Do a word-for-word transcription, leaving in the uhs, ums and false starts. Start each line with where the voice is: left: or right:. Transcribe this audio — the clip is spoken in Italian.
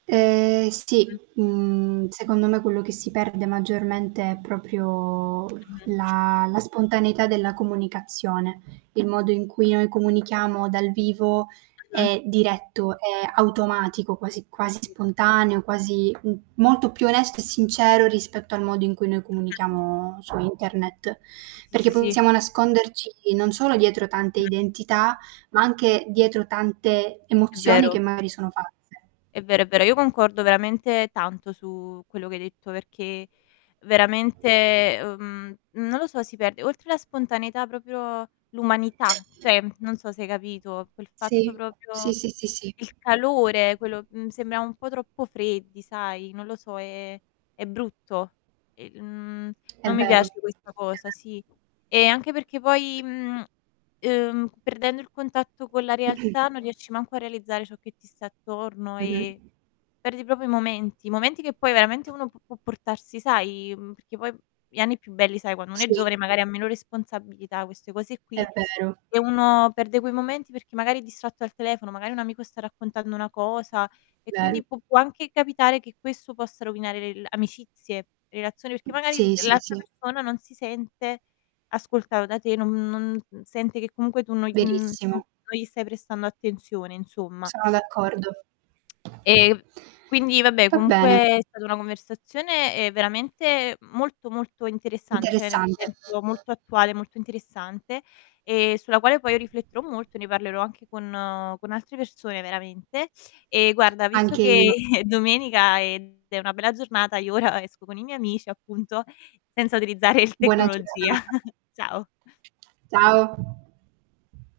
right: Ehm, sì,
left: Mh.
right: uhm, secondo me quello che si perde maggiormente è proprio
left: Mh-mh.
right: la la spontaneità della comunicazione, il modo in cui noi comunichiamo dal vivo
left: Mh-mh.
right: è diretto, è automatico
left: Sì
right: quasi quasi
left: s sì.
right: spontaneo, quasi m molto più onesto e sincero rispetto al modo in cui noi
left: Mh-mh.
right: comunichiamo su internet.
left: Sì, sì,
right: Perché
left: si, si.
right: possiamo nasconderci non solo dietro tante
left: Mh-mh.
right: identità, ma anche dietro tante
left: È
right: emozioni
left: vero.
right: che magari sono false.
left: È vero, è vero. Io concordo veramente tanto su quello che hai detto, perché veramente, ehm, non lo so, si perde oltre la spontaneità proprio l'umanità. ceh, non so se hai capito, quel fatto
right: Sì.
left: propio
right: Sì, sì, sì, sì.
left: il calore quello mhmm, sembriamo un po' troppo freddi, sai, non lo so, è è brutto e, mhmm,
right: È
left: non mi
right: vero.
left: piace questa cosa,
right: [unintelligible]
left: sì. E anche perché poi, mhmm, ehm, perdendo il contatto con la
right: Mh-mh.
left: realtà non riesci manco a realizzare ciò che ti sta attorno, e
right: Mh-mh.
left: perdi propio i momenti, momenti che poi veramente uno pu può portarsi sai, mhmm, perché poi gli anni più belli, sai, quando uno è
right: Sì.
left: giovane magari ha meno responsabilità, queste cose
right: È
left: qui,
right: vero.
left: e uno perde quei momenti perché magari è distratto al telefono, magari un amico sta raccontando una cosa e
right: Vero.
left: quindi pu può anche capitare che questo possa rovinare l'el amicizie, relazioni, perché magari, mhmm,
right: Sì, sì,
left: l'altra
right: sì.
left: persona non si sente ascoltav da te, non non mhmm, sente che comunque tu non gl mhmm, non
right: Verissimo.
left: non gli stai prestando attenzione, insomma.
right: Sono d'accordo.
left: E, mhmm, quindi vabbè
right: Va
left: comunque
right: bene.
left: è stata una conversazione, ehm, veramente molto, molto interessante, ceh nel
right: Interessante.
left: senso molto attuale, molto interessante, e sulla quale poi rifletterò molto, ne parlerò anche con con altre persone veramente. E guarda, visto
right: Anche
left: che
right: io.
left: è domenica ed è una bella giornata, io ora esco con i miei amici, appunto, senza utilizzare il
right: Buona
left: tecnologia.
right: giornata.
left: Ciao.
right: Ciao.